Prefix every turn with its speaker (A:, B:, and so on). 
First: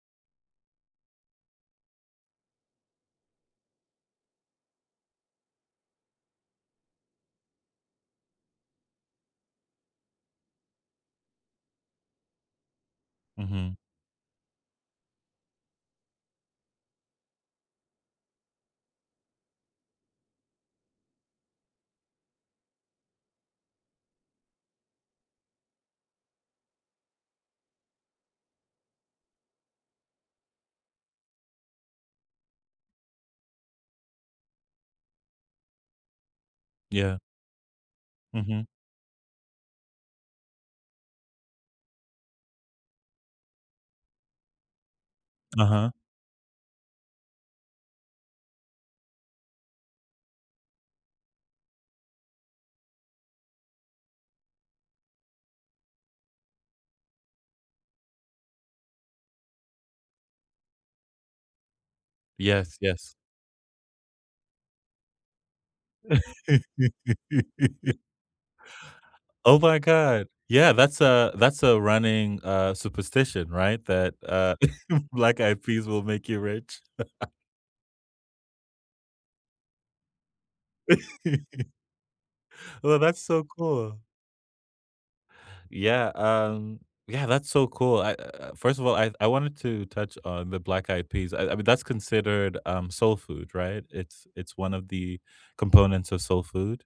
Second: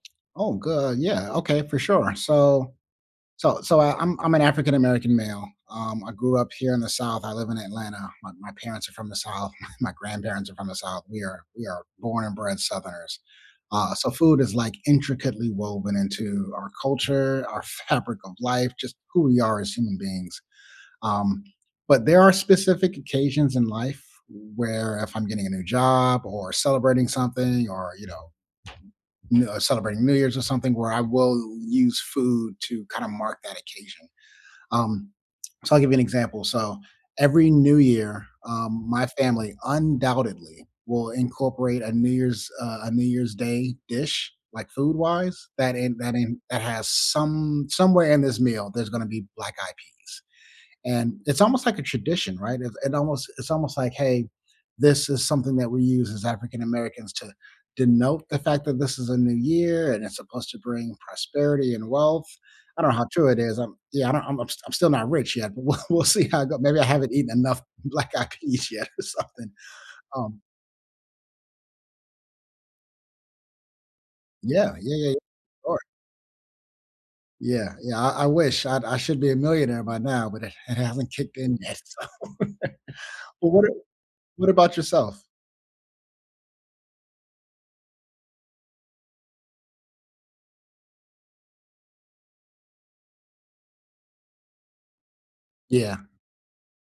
A: Oh, good on yeah, okay, for sure. So so so I'm I'm an African American male, um, I grew up here in the South, I live in Atlanta, my my parents are from the South, my grandparents are from the South; we are we are born and bred Southerners,
B: Mhm.
A: uh, so food is, like, intricately woven into our culture, our fabric of life, just who we are as human beings, um, but there are specific occasions in life where if I'm getting a new job or celebrating something or, you know you know, celebrating New Years, or something, where I will use food to kinda mark that occasion. Um, so I'll give you an example, so,
B: Yeah.
A: every New Year,
B: Mhm.
A: um, my family undoubtedly will incorporate a New Year's, uh a New Year's Day dish, like, food-wise, that
B: Uh-huh.
A: in that in that has some somewhere in this meal there's gonna be black-eyed peas, and it's almost, like, a tradition, right? It it almost it's almost, like, "Hey, this is something that we use as African Americans to denote the fact that this is a new year and it's supposed to bring prosperity and wealth."
B: Yes,
A: I don't know how
B: yes.
A: true it is. I'm yeah, I'm I'm st I'm still not rich yet, but we'll we'll see how it go maybe I haven't eaten enough black-eyed peas yet or something,
B: Oh, my god.
A: um
B: Yeah, that's a that's a running, uh, superstition, right, that, uh,
A: Yeah, yeah, yeah.
B: black-eyed
A: Sure.
B: peas will make you rich.
A: Yeah, yeah, I I wish. I I should be a millionaire by now, but it hasn't kicked in yet so
B: Well, that's so
A: Well, what a
B: cool.
A: what about yourself?
B: Yeah, um yeah, that's so cool. I uh, first of all, I I wanted to touch on the black-eyed peas. I I mean, that's considered, um, soul food, right? It's it's one of the
A: Yeah.
B: components of soul food?